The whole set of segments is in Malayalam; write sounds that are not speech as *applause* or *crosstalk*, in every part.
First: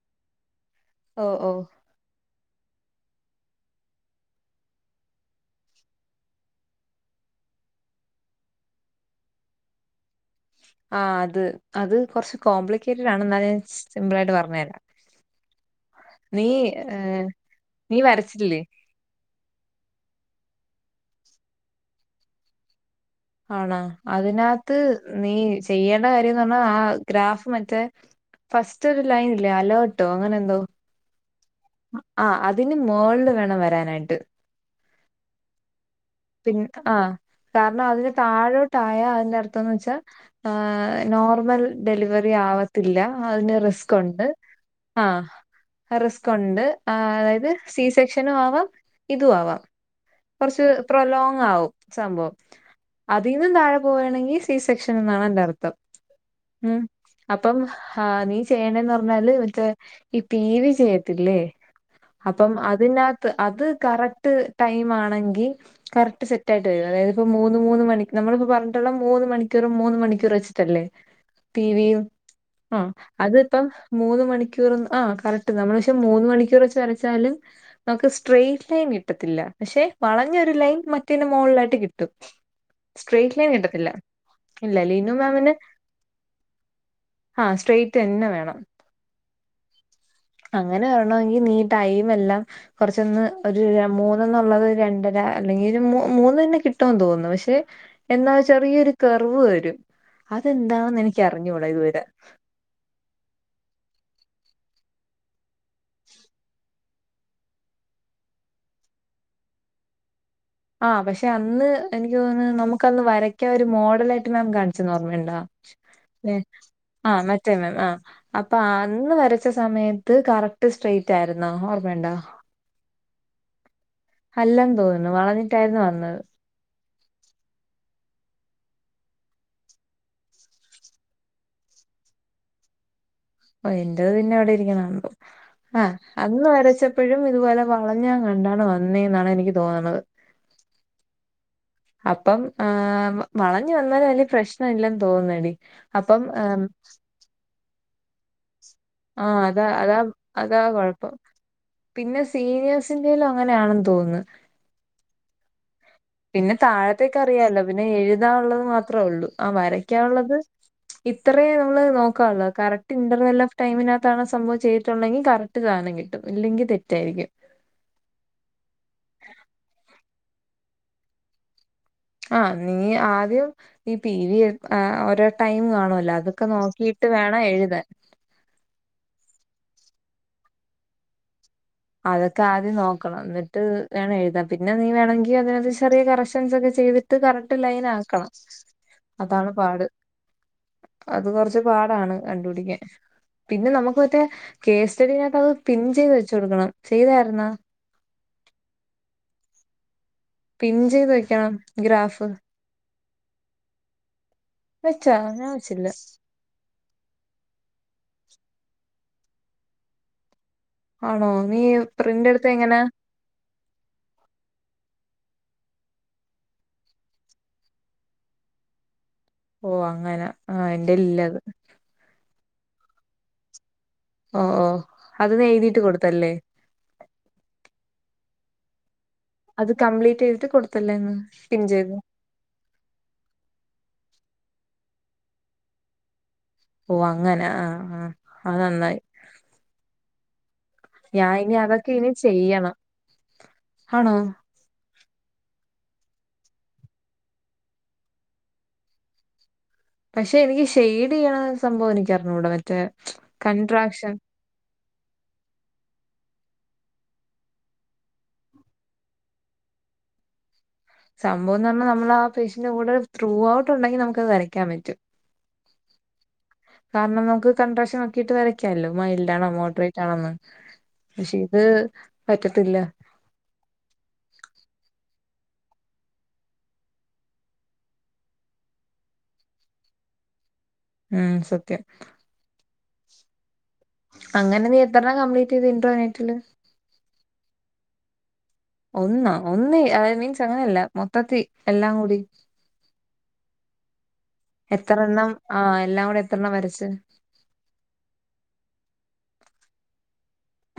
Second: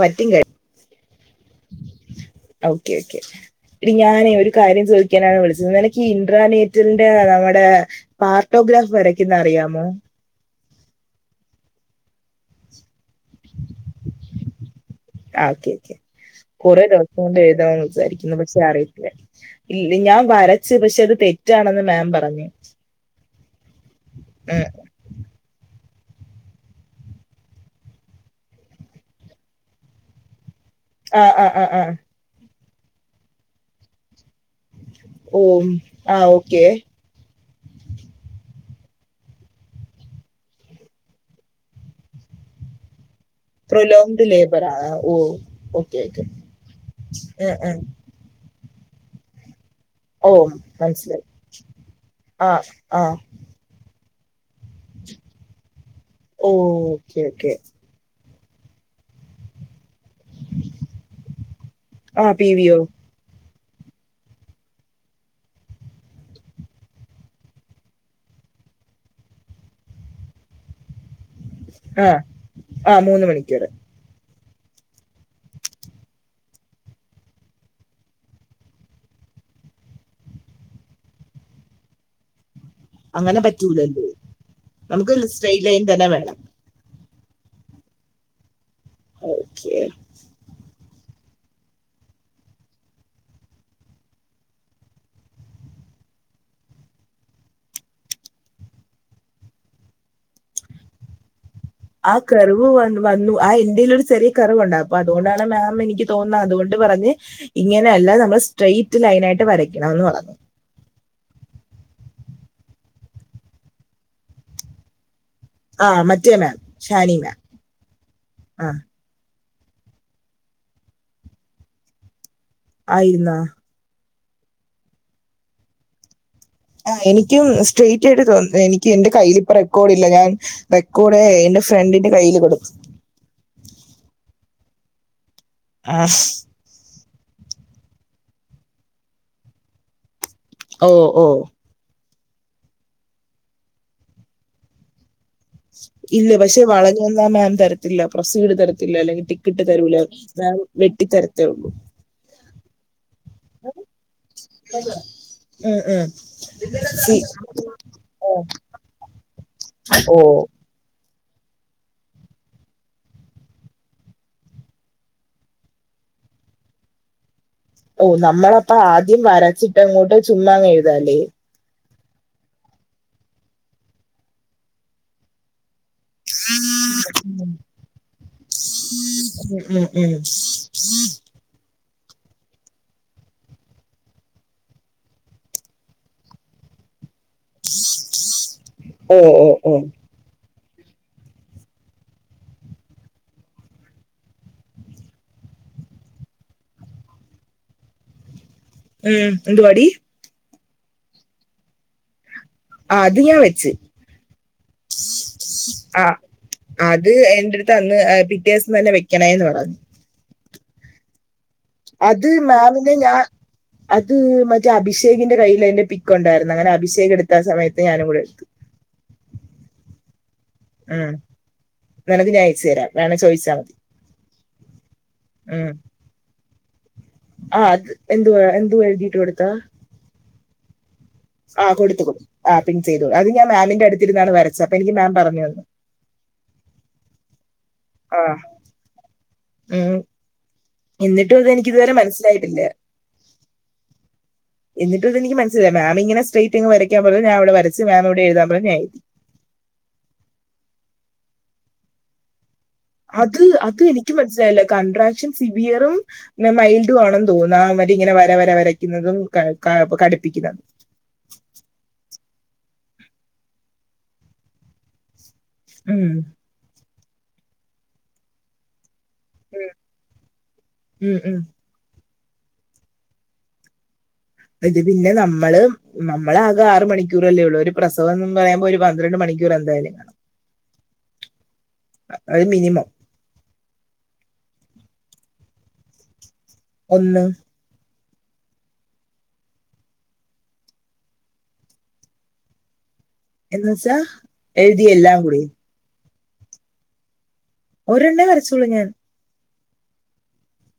പറ്റി കേ ഓ ഓ ഓക്കെ ഓക്കെ എടി ഞാനേ ഒരു കാര്യം ചോദിക്കാനാണ് വിളിച്ചത് നിനക്കീ ഇൻട്രാനെറ്റിന്റെ നമ്മടെ പാർട്ടോഗ്രാഫ് വരയ്ക്കുന്നറിയാമോ? ആ അത് അത് കൊർച്ച് കോംപ്ലിക്കേറ്റ്ഡാണ് എന്നാലും ഞാൻ ജസ്റ്റ് സിമ്പിളായിട്ട് പറഞ്ഞെരാം. ആ ഓക്കെ ഓക്കെ കുറേ ദിവസം കൊണ്ട് എഴുതാമെന്ന് നീ വിചാരിക്കുന്നു വരച്ചിട്ടില്ലേ പക്ഷെ അറിയ ത്തില്ല. ഞാൻ വരച്ച് പക്ഷെ അത് തെറ്റാണെന്ന് മാം പറഞ്ഞു. ആണോ? ഉം. അതിനകത്ത് നീ ചെയ്യേണ്ട കാര്യംന്ന് പറഞ്ഞാ ആ ഗ്രാഫ് മറ്റെ ഫസ്റ്റൊരു ലൈനില്ലേ അലേർട്ടോ അങ്ങനെന്തോ? ആഹ് ആഹ് ആ ആ ആ അതിന് മേൾല് വേണം വരാനായിട്ട്. ഓഹ് പിന്നെ ആ കാരണം അതിന് താഴോട്ടായാ അതിന്റെ അർഥോന്ന് വെച്ചാ എഹ് നോർമൽ ഡെലിവറി ആവാത്തി ത്തില്ല. അതിന് റിസ്കുണ്ട്. പ്രൊലോങ്ഡ് ലേബർ ആ ഓ ഓക്കെ ആഹ് ഓക്കെ റിസ്കുണ്ട് ആ അതായത് ഉം, ഉം. സി സെക്ഷൻ നുആവാം ഇതു ആവാം. ഓ കൊറച്ച് മനസ്സിലായി പ്രൊലോങ്ങാവും സംഭവം. ആ ആ അതീന്നു താഴെ പോവാണെങ്കി സി സെക്ഷനെന്നാണയിന്റർത്ഥം ഓ ഉം ഓക്കെ ഓക്കെ അപ്പം ആഹ് നീ ചെയ്യേണ്ടേന്ന് പറഞ്ഞാല് മറ്റേ ഈ പി വി ചെയ്യത്തില്ലേ ആ പി അപ്പം വിയോ അതിന ത്ത് അത് കറക്ട് ടൈമാണെങ്കിൽ കറക്റ്റ് സെറ്റായിട്ടു വരും. അതായത് ഇപ്പ മൂന്ന് മൂന്ന് മണി നമ്മളിപ്പ പറഞ്ഞിട്ടുള്ള മൂന്ന് മണിക്കൂറ് മൂന്ന് മണിക്കൂർ വെച്ചിട്ടല്ലേ? *inaudible* പി വി യും ആ ആഹ് ആ മൂന്ന് അത്പ്പം മണിക്കൂർ മൂന്ന് മണിക്കൂറ് ആ കറക്റ്റ് നമ്മള് പക്ഷെ മൂന്ന് മണിക്കൂർ വെച്ച് വരച്ചാല് നമുക്ക് സ്ട്രെറ്റ് ലൈൻ കിട്ടത്തില്ല പക്ഷെ വളഞ്ഞൊരു ലൈൻ മറ്റേന്റെ മോളിലായിട്ട് കിട്ടും സ്ട്രൈറ്റ് അങ്ങനെ ലൈൻ കിട്ടത്തില്ല പറ്റൂലല്ലോ ഇല്ല ലീനു നമുക്ക് മാമിന് സ്ട്രെയിറ്റ് ലൈൻ തന്നെ വേണം ആഹ് സ്ട്രൈന്നെ വേണം ഓക്കെ അങ്ങനെ വരണോങ്കി നീ ടൈമെല്ലാം കൊറച്ചൊന്ന് ഒരു മൂന്നന്നുള്ളത് രണ്ടര അല്ലെങ്കി ഒരു മൂന്നന്നെ കിട്ടൊവോന്ന് തോന്നുണ് പക്ഷെ എന്നാൽ ചെറിയൊരു കെർവ് വരും അതെന്താണെന്ന് എനിക്കറിഞ്ഞൂട ഇതുവരെ ആ കെർവ് വ വന്നു ആ ഇന്റെലൊരു ചെറിയ കെർവ്ണ്ടായ് അപ്പൊ അതുകൊണ്ടാണ് മാം എനിക്ക് തോന്നുന്നത് അതുകൊണ്ട് പറഞ് ഇങ്ങനെയല്ല നമ്മൾ സ്ട്രൈറ്റ് ലൈനായിട്ട് വരയ്ക്കണംന്ന് പറഞ്ഞു ആഹ് പക്ഷെ അന്ന് എനിക്ക് തോന്നുന്നു നമുക്കന്ന് വരക്കാ ഒരു മോഡലായിട്ട് മാം കാണിച്ചെന്ന് ഓർമയുണ്ടാ? ആ മറ്റേ മാം ഷാനി ആഹ് മറ്റേ മാം ആഹ് അപ്പൊ ആ അന്ന് വര ച്ച സമയത്ത് കറക്റ്റ് സ്ട്രൈയിറ്റായിരുന്നോ? ഓർമ്മയുണ്ടോ? ആയിര്ന്നാ? അല്ലെന്ന് തോന്നുന്നു വളഞ്ഞിട്ടായിരുന്നു വന്നത് ആ എനിക്കും സ്ട്രൈറ്റായിട്ട് തോന്ന എനിക്ക് എന്റെ കയ്യിലിപ്പൊ റെക്കോഡില്ല ഞാൻ റെക്കോഡെ എന്റെ ഫ്രണ്ടിന്റെ കയ്യില് കൊടു ഓഹ് എന്റത് പിന്നെ ഇവിടെരിക്ക്ണുണ്ട് ആ അന്ന് വരച്ച പ്പഴും ഇതുപോലെ വളഞെങ്ങാണ്ടാണ് വന്നേന്നാണെനിക്ക് തോന്ന്ണത് ഓഹ് ഓഹ് അപ്പം ആഹ് വളഞ് വന്നാല് വല്ല്യ പ്രശ്നവില്ലെന്ന് തോന്നുന്നെടി അപ്പം ഇല്ല പക്ഷെ ആഹ് വളഞ്ഞ വന്നാ മാം തരത്തില്ല പ്രൊസീഡ് തരത്തില്ല ല്ല അല്ലെങ്കിൽ ആഹ് ടിക്കിറ്റ് അതാ തരൂല അതാ അതാ വെട്ടി കൊഴപ്പം. തരത്തേള്ളൂ പിന്നെ സീനിയേഴ്സിന്റെലും അങ്ങനെയാണെന്ന് തോന്നുന്നു ആഹ് ആഹ് പിന്നെ താഴത്തേക്ക് അറിയാലോ പിന്നെ ആ, എഴുതാള്ളത് മാത്രേ ഉള്ളു ആഹ് ഓ വരക്കാഉള്ളത് ഇത്രയേ നമ്മള് നോക്കുള്ളോ കറക്റ്റ് ഇന്റർവെൽ ഓഫ് ടൈമിനകത്താണ് സംഭവം ചെയ്തിട്ടുണ്ടെങ്കിൽ കറക് ത സാധനം കിട്ടും ഇല്ലെങ്കിൽ തെറ്റായിരിക്കും ഓഹ് നമ്മളപ്പ ആദ്യം വരച്ചിട്ട അങ്ങോട്ട് ചുമ്മാ എഴുതല്ലേ ആഹ് നീ ആദ്യം ഈ പിടി വി ഓരോ ടൈം കാണുമല്ലോ അത് ഒക്കെ നോക്കിയിട്ട് വേണം എഴുതാൻ ഉം ഉം ഉം അതൊക്കെ ആദ്യം നോക്കണം എന്നിട്ട് വേണം എഴുതാ പിന്നെ നീ വേണമെങ്കി അതിനകത്ത് ചെറിയ കറക്ഷൻസ് ഒക്കെ ചെയ്തിട്ട് ഇത്ത് കററ്റ് ലൈൻ ആക്കണം ഓ ഓ അതാണ് ഓ പാട് അത് കൊറച്ച് പാടാണ് കണ്ടുപിടിക്കാൻ പിന്നെ നമുക്ക് മറ്റേ കേസ് സ്റ്റഡീകത്ത് അത് പിൻ ചെയ്ത് വെച്ച് കൊടുക്കണം ചെയ്തായിരുന്നാ ഉം എന്തുവാടി പിൻ ചെയ്ത് വെക്കണം ഗ്രാഫ് ആഹ് അത് ഞാ വെച്ചു വച്ചാ ഞാവച്ചില്ല ആ അത് എന്റെ അടുത്ത് അന്ന് പിറ്റേ ദിവസം തന്നെ വെക്കണേന്ന് പറഞ്ഞു ആണോ നീ പ്രിന്റ് അത് എടുത്ത എങ്ങനാ മാമിനെ ഞാൻ അത് മറ്റേ അഭിഷേകിന്റെ കയ്യില് അതിന്റെ പിക്ക് ഉണ്ടായിരുന്നു അങ്ങനെ അഭിഷേക് എടുത്ത സമയത്ത് ഞാനും കൂടെ എടുത്തു ഓഹ് അങ്ങനെ ആഹ് എന്റെല്ലത് നെ നക്ക് ഞാ അയച്ചു തരാം വേണം ചോയിച്ചാൽ മതി ഓഹ് ഓഹ് അത് ന എഴുതിയിട്ട് കൊടുത്തല്ലേ ആഹ് അത് എന്തു എന്തു എഴുതിട്ട് കൊടുത്ത കംപ്ലീറ്റീത്ട്ട് കൊട്ത്തില്ലേന്ന് ആഹ് കൊടുത്തുക്കു ആ പിൻ ചെയ്തു അത് ഞാൻ മാമിന്റെ അടുത്തിര്ന്നാണ് വരച്ച് അപ്പൊ എനിക്ക് മാം പറഞ്ഞ് തന്നു ഓഹ് അങ്ങനെ ആഹ് ആഹ് ആ അത് നന്നായി ഉം ഞാൻ ഇന്നിട്ടും ഇത് ഇനി അതൊക്കെ എനിക്കിതുവരെ ഇനി മനസ്സിലായിട്ടില്ലാ ചെയ്യണം ആണോ എന്നിട്ടും ഇത് എനിക്ക് മനസ്സിലായില മാം ഇങ്ങനെ സ്ട്രേറ്റിങ് വരയ്ക്കാൻ പറിം ഞാവടെ വരച്ച് മാം ഇവിടെ എഴുതാൻ പറിം ഞാഴ്‌തി പക്ഷേ എനിക്ക് ഷെയ്ഡ്യ്യ്ണ സംഭവം എനിക്കറിഞ്ഞൂട മറ്റേ അത് അത് കൺട്രാക്ഷൻ എനിക്കും മനസ്സിലായില്ല കണ്ട്രാക്ഷൻ സിബിയറും പിന്നെ മൈൽഡു ആണെന്ന് തോന്നുന്നു ആ വരി ഇങ്ങനെ വര വര വരയ്ക്കുന്നതും ക കാ കടുപ്പിക്കുന്ന സംഭവംന്ന് പറഞ്ഞാ നമ്മളാ പേഷ്യന്റ് കൂടെ ത്രൂ ഔട്ട് ഉണ്ടെങ്കിൽ നമുക്കത് വരയ്ക്കാൻ പറ്റും ഉം കാരണം നമുക്ക് കണ്ട്രാഷനാക്കീട്ട് വരയ്ക്കാല്ലോ മൈൽ ഡാണോ മോഡ്റേറ്റ് ആണോന്ന് ഉം, പക്ഷേ ഉം. ഇത് പറ്റത്തില്ല ഇത് പിന്നെ നമ്മള് നമ്മള് ആകെ ആറ് മണിക്കൂറല്ലേ ഉള്ളൂ ഒരു പ്രസവം ന്നും പറയുമ്പോ ഒരു പന്ത്രണ്ട് മണിക്കൂർ എന്തായാലും കാണും ഉം സത്യം അഅ് മിനിമം അങ്ങനെ നീ എത്രെണ്ണം കംപ്ലീറ്റീതു ഇൻട്രോനെറ്റില് ഒന്ന് ഒന്നാ ഒന്ന് എ അതായത് മീൻസ് അങ്ങനെയല്ല മൊത്തത്തി എല്ലാം കൂടി എന്ന്വെച്ചാ എത്രണ്ണം ആഹ് എല്ലാം കൂടെ എത്രണ്ണം വരച്ച് ഒരെണ്ണേ വരച്ചൊള്ളൂ ഞാൻ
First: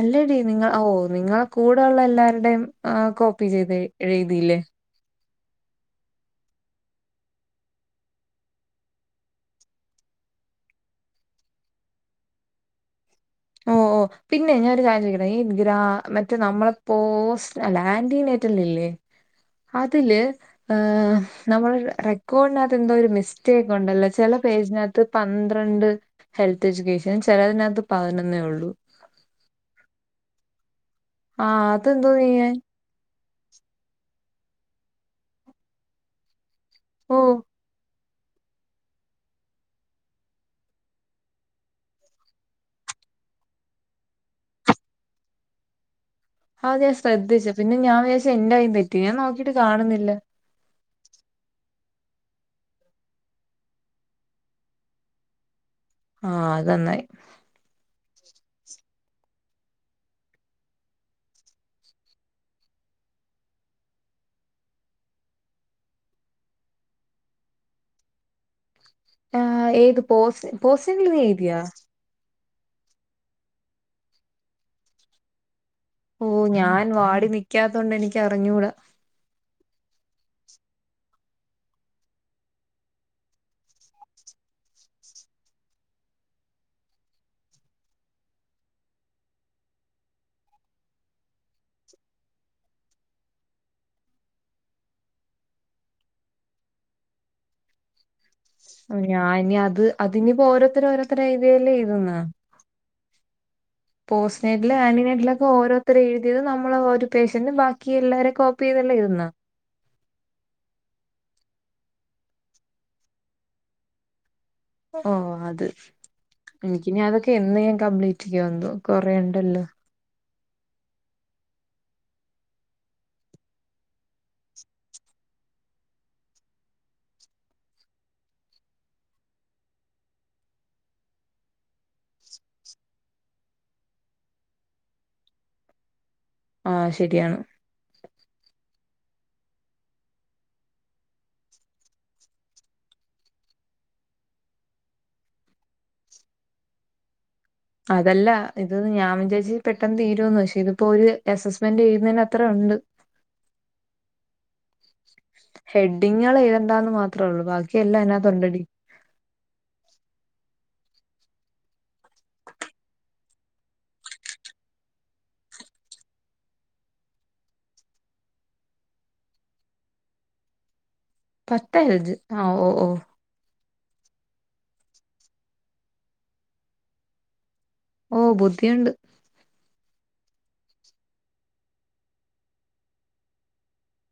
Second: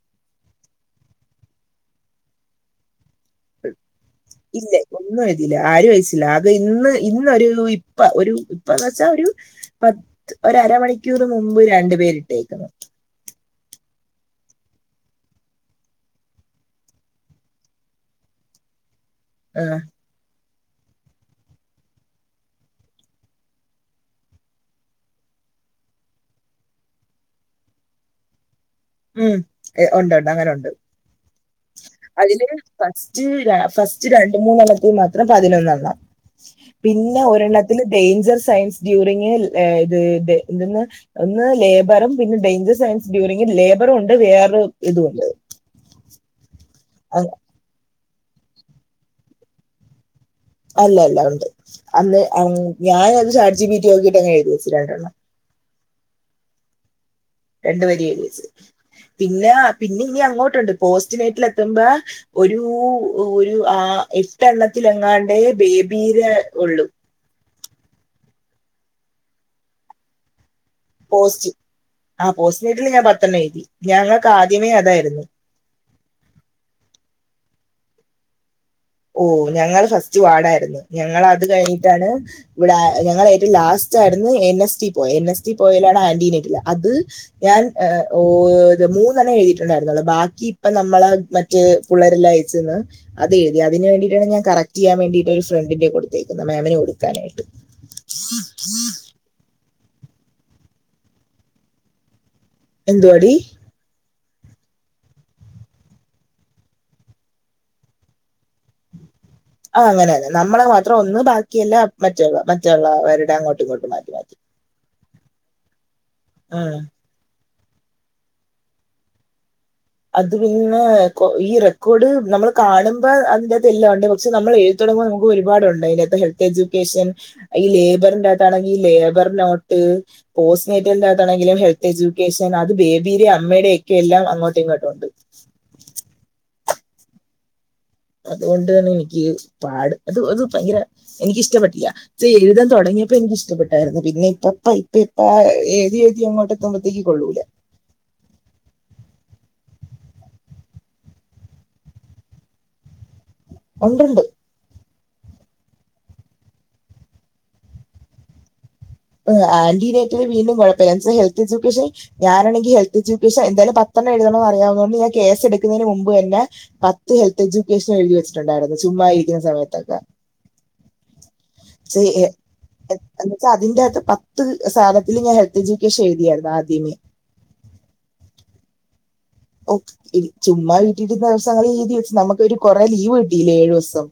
അല്ലടീ നിങ്ങൾ ഓഹ് നിങ്ങളെ കൂടെ ഉള്ള എല്ലാര്ടേയും ഏഹ് കോപ്പി ചെയ്ത് എഴ്‌തീല്ലേ ഇല്ല ഒന്നും എഴുതിയില്ല ആര് ഓയ്ച്ചില അത് ഇന്ന് ഇന്നൊരൂ ഇപ്പ ഒരു ഇപ്പന്ന് ച്ചാ ഒരു പത്ത് ഒരരമണിക്കൂർ മുമ്പ് രണ്ട് പേരിട്ടേക്ക്ണ് ഓ ഓ പിന്നെയ് ഞാനൊര് കാര്യം ചോയിക്കട്ടേ ഈ ഗ്രാ മറ്റേ നമ്മള്പ്പോസ് അല്ല ആൻറീനേറ്റ്ർല്ല്ല്ലേ ആ അതില് ഏഹ് നമ്മളെ റെക്കോർഡിനകത്ത് എന്തോ ഒരു മിസ്റ്റേക്ക് ഉണ്ടല്ലോ ചില പേജിനകത്ത് പന്ത്രണ്ട് ഹെൽത്ത് എഡ്യൂക്കേഷൻ ചെലതിനകത്ത് പതിനൊന്നേ ള്ളൂ ഉം ഏ ഉണ്ട് ഉണ്ട് അങ്ങന ഉണ്ട് ആഹ് അതെന്തോ അതില് ചെയ്യാൻ ഫസ്റ്റ് ര ഫസ്റ്റ് രണ്ട് മൂന്നെണ്ണത്തിൽ മാത്രം പതിനൊന്നെണ്ണം ഓ പിന്നെ ഒരെണ്ണത്തില് ഡേയ്ഞ്ചർ സയൻസ് ഡ്യൂറിങ് ഏ ഇത് ത് എന്തെന്ന് ഒന്ന് ലേബറും പിന്നെ ഡേയ്ഞ്ചർ സയൻസ് ഡ്യൂറിംഗ് ലേബറുണ്ട് വേറൊ ഇതുണ്ട് ആ തായാ ഞാൻ ശ്രദ്ധിച്ചു പിന്നെ ഞാൻ വിചാരിച്ച് എന്റെ കയ്യ്ന്ന് തെറ്റി ഞാൻ നോക്കീട്ട് കാണുന്നില്ല അല്ലല്ല ഉണ്ട് അന്ന് അം ഞാനത് ചാറ്റ് ജി ബിറ്റി ഓക്കീറ്റ് അങ്ങ് എഴുതിവെച്ച് രണ്ടണ്ണം ആഹ് അത് നന്നായി രണ്ട് വരി എഴ്‌തി വെച്ച് പിന്നേ പിന്നിം ഇഞ്ഞ് അങ്ങോട്ട്ണ്ട് പോസ്റ്റ്നൈറ്റിലെത്തുമ്പോ ഒരൂ ഒരു ആ എട്ടെണ്ണത്തിലെങ്ങാണ്ട് ബേബീരേ ഒള്ളൂ ആഹ് ഏത് പോസ് പോസ ൻ ലു എയ്ത്യാ ആഹ് പോസ്റ്റ് നൈറ്റിൽ ഞാൻ പത്തണ്ണം എയ്തി ഞങ്ങൾക്ക് ആദ്യമേ അതായിരുന്നു ഓഹ് ഞാൻ വാഡിൽ നിക്കാത്തോണ്ട് എനിക്കറിഞ്ഞൂട ഓഹ് ഞങ്ങള് ഫസ്റ്റ് വാഡായിരുന്നു ഞങ്ങള് അത് കഴിഞ്ഞിട്ടാണ് ഇവിടെ ഞങ്ങള് ഏറ്റും ലാസ്റ്റ് ആയിരുന്നു എൻ എസ് ടി പോയേ എൻ എസ് ടി പോയേലാണ് ആന്റീനേറ്റില് അത് ഞാൻ ഏ ഓ ത് മൂന്നണ്ണേ എഴ്‌തീട്ടുണ്ടായിരുന്നൊള്ളു ബാക്കി ഇപ്പ നമ്മളെ മ റ്റേ പുള്ളേരെല്ലാം അയച്ചന്ന് അത് എ തി അതിന് വേണ്ടീട്ടാണ് ഞാൻ കറക്റ്റീയ്യാൻ വേണ്ടീട്ട് ഒരു ഫ്രണ്ടിന്റെ കൊട്ത്തേക്ക്ന്ന് മാമിന് കൊടുക്കാനായിട്ട് ഞാനി അത് അത്ഞ്ഞ്പ്പോ ഓരോത്തര് ഓരോത്തരെഴുതിയേല് എഴ്‌ത് ന്നോ എന്തുവാ ടീ പോസ്റ്റെഡില് ആൺമേനെഡിലൊക്കെ ഓരോരുത്തര് എഴുതിയത് നമ്മള് ഓര് പേഷ്യന്റും ബാക്കി എല്ലാവാരും കോപ്പി ചെയതല്ലെ എഴുതുന്ന ആഹ് അങ്ങനെ തന്നെ നമ്മള് മാത്രം ഒന്ന് ബാക്കിയെല്ലാം മറ്റുള്ള മറ്റുള്ളവരുടെ അങ്ങോട്ടും ഇങ്ങോട്ടും മാറ്റി മാറ്റി ഓ അത് ഉം എനിക്കിനി അതൊക്കെ എന്നേ കംപ്ലീറ്റ്ക്ക് ചെയ് വെന്തോ കൊറേണ്ടല്ലോ അത് പിന്നെ കൊ ഈ റെക്കോർഡ് നമ്മള് കാണുമ്പോ അതിൻ്റെ അകത്ത് എല്ലാം ഉണ്ട് പക്ഷെ നമ്മള് ഏഴ് ഴുതുമ്പോ നമുക്ക് ഒരുപാടുണ്ട് അതിനകത്തെ ഹെൽത്ത് എജൂക്കേഷൻ ഈ ലേബറിന്റെ അകത്താണെങ്കിൽ ഈ ലേബർനോട്ട് പോസ്റ്റ് മെറ്റകത്താണെങ്കില് ഹെൽത്ത് എജൂക്കേഷൻ അത് ബേബിയുടെ അമ്മയുടെ ഒക്കെ എല്ലാം അങ്ങോട്ടും ഇങ്ങോ ആണ്ട് ആഹ് ശരിയാണ് അത് കൊണ്ട് തന്നെ എനിക്ക് ഈ പാട് അത് അത് ഭയങ്കര എനിക്ക് ഇഷ്ടപ്പെട്ടില്ല ചെയ്ത് തുടിങ്ങിയപ്പോ എനിക്ക് ഇഷ്ടപ്പെട്ടായിരുന്നു പിന്നെ ഇപ്പപ്പ ഇപ്പ ഇപ്പ ആ ഏത് എഴുതി അങ്ങോട്ട് എത്തുമ്പോഴത്തേക്ക് കൊള്ളൂല അതല്ല ഇത് ഞാൻ വിചാരിച്ചി പെട്ടെന്ന് തീരുമെന്ന് പക്ഷേ ഇതിപ്പോ ഒരു എസസ്മെന്റ് ചെയ്യുന്നതിന് അത്ര ഉണ്ട് ഉണ്ട് ഉണ്ട് ഹെഡിങ്ങള് ഏഴുതണ്ടാന്ന് മാത്രേ ഉള്ളൂ ബാക്കിയെല്ലാം അതിനകത്ത് ഉണ്ടടി ത് ആന്റിനേറ്റർ വീണ്ടും കുഴപ്പമില്ല എന്നു വെച്ച ഹെൽത്ത് എജൂക്കേഷൻ ഞാനാണെങ്കി ഹെൽത്ത് എജൂക്കേഷൻ എന്തായാലും പത്തെണ്ണം എഴുതണന്ന് അറിയാവുന്ന കൊണ്ട് ഞാൻ കേസ് എടുക്കുന്നതിന് മുമ്പ് തന്നെ പത്ത് ഹെൽത്ത് എജൂക്കേഷൻ എഴുതി വെച്ചിട്ടുണ്ടായിരുന്നു ചുമ്മാ ഇരിക്കുന്ന സമയത്തൊക്കെ പത്ത് എഴുതരുത് ആഹ്ഓ ഓ എന്ന വെച്ചാ അതിന്റെ അകത്ത് പത്ത് സാനത്തിൽ ഞാൻ ഹെൽത്ത് എജൂക്കേഷൻ എഴുതിയായിരുന്നു ആദ്യമേ ഓ ബുദ്ധിയുണ്ട് ഓ ഈ ചുമ്മാ വീട്ടിരുന്ന ദിവസം അങ്ങനെ എഴുതി വെച്ച് നമുക്ക് ഒരു കൊറെ ലീവ് കിട്ടിയില്ല ഏഴുസം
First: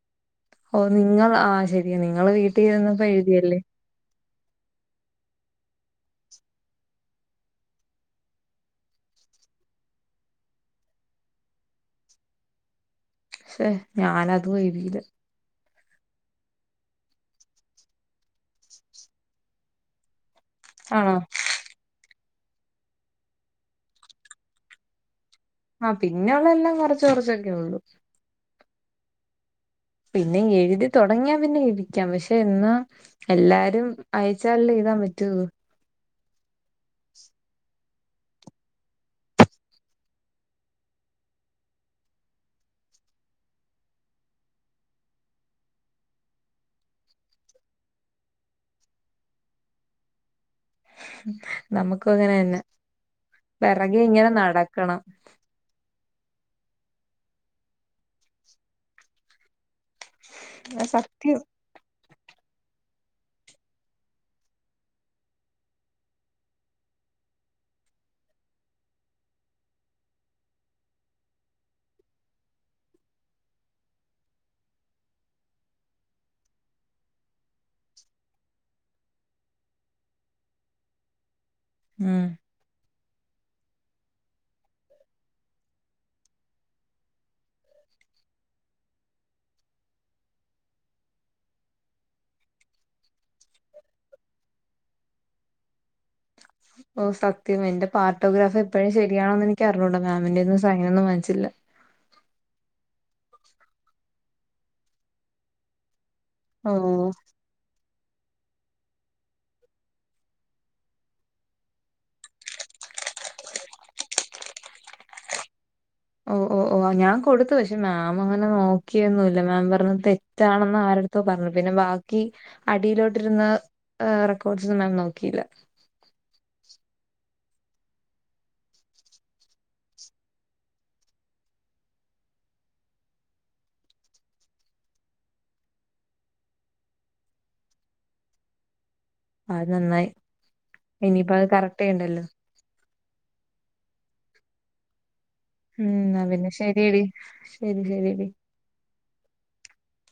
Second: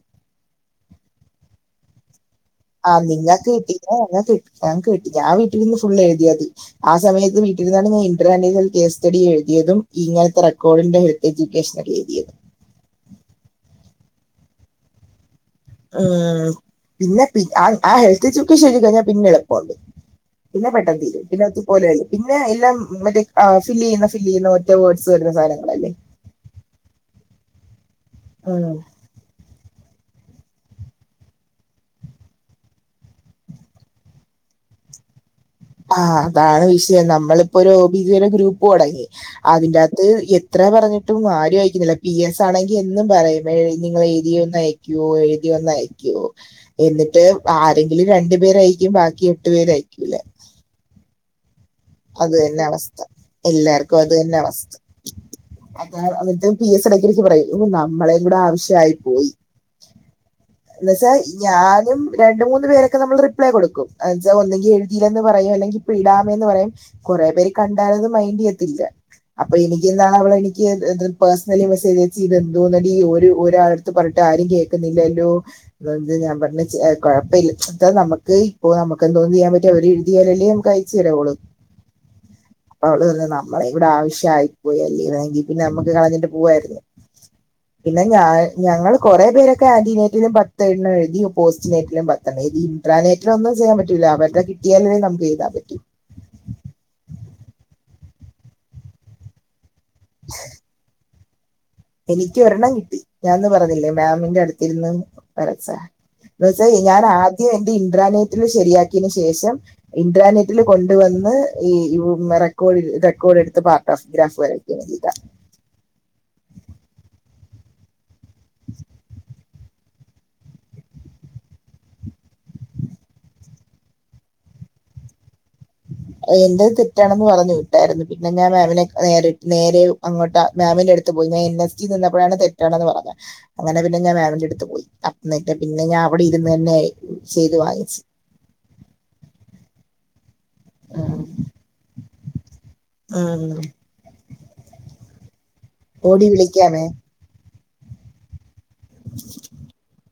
ഓ നിങ്ങൾ ആഹ് ശരിയാ നിങ്ങള് വീ ആഹ് നിങ്ങക്ക് കിട്ടി ഞങ്ങക്ക് കി ഞങ്ങക്ക് കിട്ടി ഞാൻ വീട്ടിരുന്ന് ഫുള് എഴുതിയതി ആഹ് സമയെത്ത് വീട്ടിൽ ഇര്ന്നാണ് ഞാൻ ഇൻട്രാനലിൽ കേസ് സ്റ്റഡി എഴ്തിയെതും ഇങ്ങനത്തെ റെക്കോർഡിന്റെ എജുക്കേഷനെൽ എഴ്തിയെതും സെ ഞാൻ അതും എഴ്തിലാ ആഹ് പിന്നെ പി ആ ആ ഹെൽത്ത് എജൂകെഷൻ എഴുതി കഴിഞ്ഞാ പിന്നെ എളുപ്പം ഇണ്ട്. പിന്നെ പെട്ടെന്ന് ആണോ തീരും പിന്നെ *unintelligible* പോലെ വെരും പിന്നെ എല്ലാം മറ്റെ ആ ഫില്ല് ചെയ്യുന്ന ഫില്ല് ചെയ്യുന്ന ഒറ്റ വേർഡ്സ് വെരുന്ന സാന ആഹ് പിന്നെ ഉള്ളെ എല്ലാം കൊറച്ച് കൊറച്ചൊക്കെ ഒള്ളു. ആഹ് പിന്നെ എഴ്തി തൊടങ്ങിയാ പിന്നെ ഇരിക്കാം പക്ഷെ എന്നാ എല്ലാരും അയച്ചാൽ അല്ലെ എഴ്താൻ പറ്റു ആഹ് അതാണ് വിഷയം നമ്മളിപ്പോ ഒരു ഒ ബി ജി ടെ ഗ്രൂപ്പ് തൊടങ്ങി അതിന്റെ അകത്ത് എത്ര പറഞ്ഞിട്ടും ആരും അഴക്കുന്നില്ല പി എസ് ആണെങ്കി എന്നും പറയും ഇന്നാ എഴ്തി നിങ്ങെൾ എഴുതി ഒന്ന് അഴക്കോ എഴ്തി ഒന്ന് അഴക്കോ എന്നിട്ട് ആരെങ്കിലും രണ്ട് പേര് അഴക്കും ബാക്കി എട്ട് പേര് അയക്കൂലാ ഉം അത് തെന്നെ അവസ്ഥ എല്ലാർക്കും പിറകെ അത് ഇങ്ങനെ തെന്നെ അവസ്ഥ. നടക്കണം അതാ എന്നിട്ട് പി എസ് എടക്ക് എടക്ക് പറയും നമ്മളെ കൂടെ ആവശ്യ ആയി പോയി. ആ എന്നു വെച്ചാ ഇ സത്യം ഞാനും രണ്ട് മൂന്ന് പേരൊക്കെ നമ്മെൾ റിപ്ലൈ കൊട്ക്കും എന്ന് വെച്ചാ ഒന്നെങ്കി എഴ്തി എന്ന് പറയും അല്ലെങ്കി ഇപ്പം ഇടാമെന്ന് പറയും കൊറെ പേര് കണ്ടാൽ അത് മൈന്റ് ചെയ്യത്തില്ല. അപ്പ എനിക്ക് ഇന്നാ അവൾ എനിക്ക് ഇത് ഇത് പേഴ്സെണലി മെസ്സേജ് അയച്ചു ഇത് എന്തോന്നെടി ഈ ഒരു ഒരാൾ ത്തും പർണിട്ട് ആരും കേക്ക്ന്നില്ലല്ലോ ഇത് എന്തെ ഞാൻ പർണെച്ചാ അഹ് കൊഴപ്പ ഇല്ല ഇപ്പം നമ്മെക്ക് ഇപ്പോ നമ്മെക്ക് എന്തോന്ന് ചെയാൻ പറ്റും അവ െര് എഴ്തിയാൽ അല്ലെ നമ്മെക്ക് അഴ ച്ചെരു വൊള്ളു ഉം അവൾ പറയാ നമ്മടെ കൂടി ആവശ്യം ആയി പോയി അല്ലെങ്കി *unintelligible* പിന്നെ നമ്മെക്ക് കളഞ്ഞിട്ട് പുവായിരുന്നു പിന്നെ ഞാൻ ഞങ്ങെൾ കൊറെ പേരൊക്കെ അതിനെ ഇതിൽ പത്തെണ്ണം എഴ്തി. പോസ്റ്റ് നേറ്റിലും പത്തെണ്ണം എഴ്തി. റാണെറ്റിൽ ഒന്ന് ചെയ്യാൻ പറ്റിയില്ലാ *unintelligible* *unintelligible* എഴ്താൻ പറ്റി ഓ സത്യം എന്റെ പാർട്ടോഗ്രാഫ് എപ്പഴും ശരിയാണോന്ന് എനിക്ക് അറിഞ്ഞുടാ മാമിന്റെന്ന് സൈൻ നൊന്നും വാങ്ങിച്ചില്ലാ എനിക്ക് ഒരെണ്ണം കിട്ടി ഞാൻ അന്ന് പറഞ്ഞില്ലെ മാമിന്റെ അട്ത്ത് ഇര്ന്ന് വരച്ചാ *unintelligible* ഓ ഞാൻ ആദ്യം എന്റെ ഇൻ്ററാനെറ്റിനും ശരിയാക്കിയെന് ശേഷം ഇന്റ്റാനെറ്റിൽ കൊണ്ട് വന്ന് ഈ യു മെ റെക്കോർഡ് റെക്കോർഡ് എട്ത്ത് പാർട്ട് ഓഫ് ഗ്രാഫ് വെര ഏഹ് ഇതാ ഓഹ് ഓഹ് ഓഹ് ഞാൻ കൊടുത്തു പക്ഷെ മാം അങ്ങനെ നോക്കിയൊന്നും ഇല്ലാ മാം പർണു തെറ്റാണെന്ന് ആര ത്തോ പർണു പിന്നെ ബാക്കി അടിയിലോട്ട് ഇരുന്ന ഏഹ് റെക്കോർഡ്സ് ഒന്നും മാം നോക്കിയില്ല എൻ്റെ തെറ്റാണെന്ന് പറഞ്ഞ് വിട്ടായിരുന്നു പിന്നെ ഞാൻ മാമിനെ ക നേരിട്ട് നേരെ അങ്ങോട്ട് മാമിന് അട് ത്ത് പോയി *unintelligible* നിന്നപ്പളാണ് തെറ്റാണെന്ന് പറഞ്ഞെ അങ്ങനെ പിന്നെ ഞാൻ മാമിൻ്റെ എട്ത്തു പോയി ഇന്നെട്ട് പിന്നെ ഞാൻ അവിടെ ഇരുന്ന് തന്നെ ചെയ്ത് വാങ്ങിച്ച് അത് നന്നായി ഇനിയിപ്പം അഹ് കറക്റ്റ് ചെയ്യണ്ടല്ലോ അയെന്നെ ഉം ഇന്നാ പിന്നെ ശരി എടി ശരി ശരി ശരി എടി *unintelligible*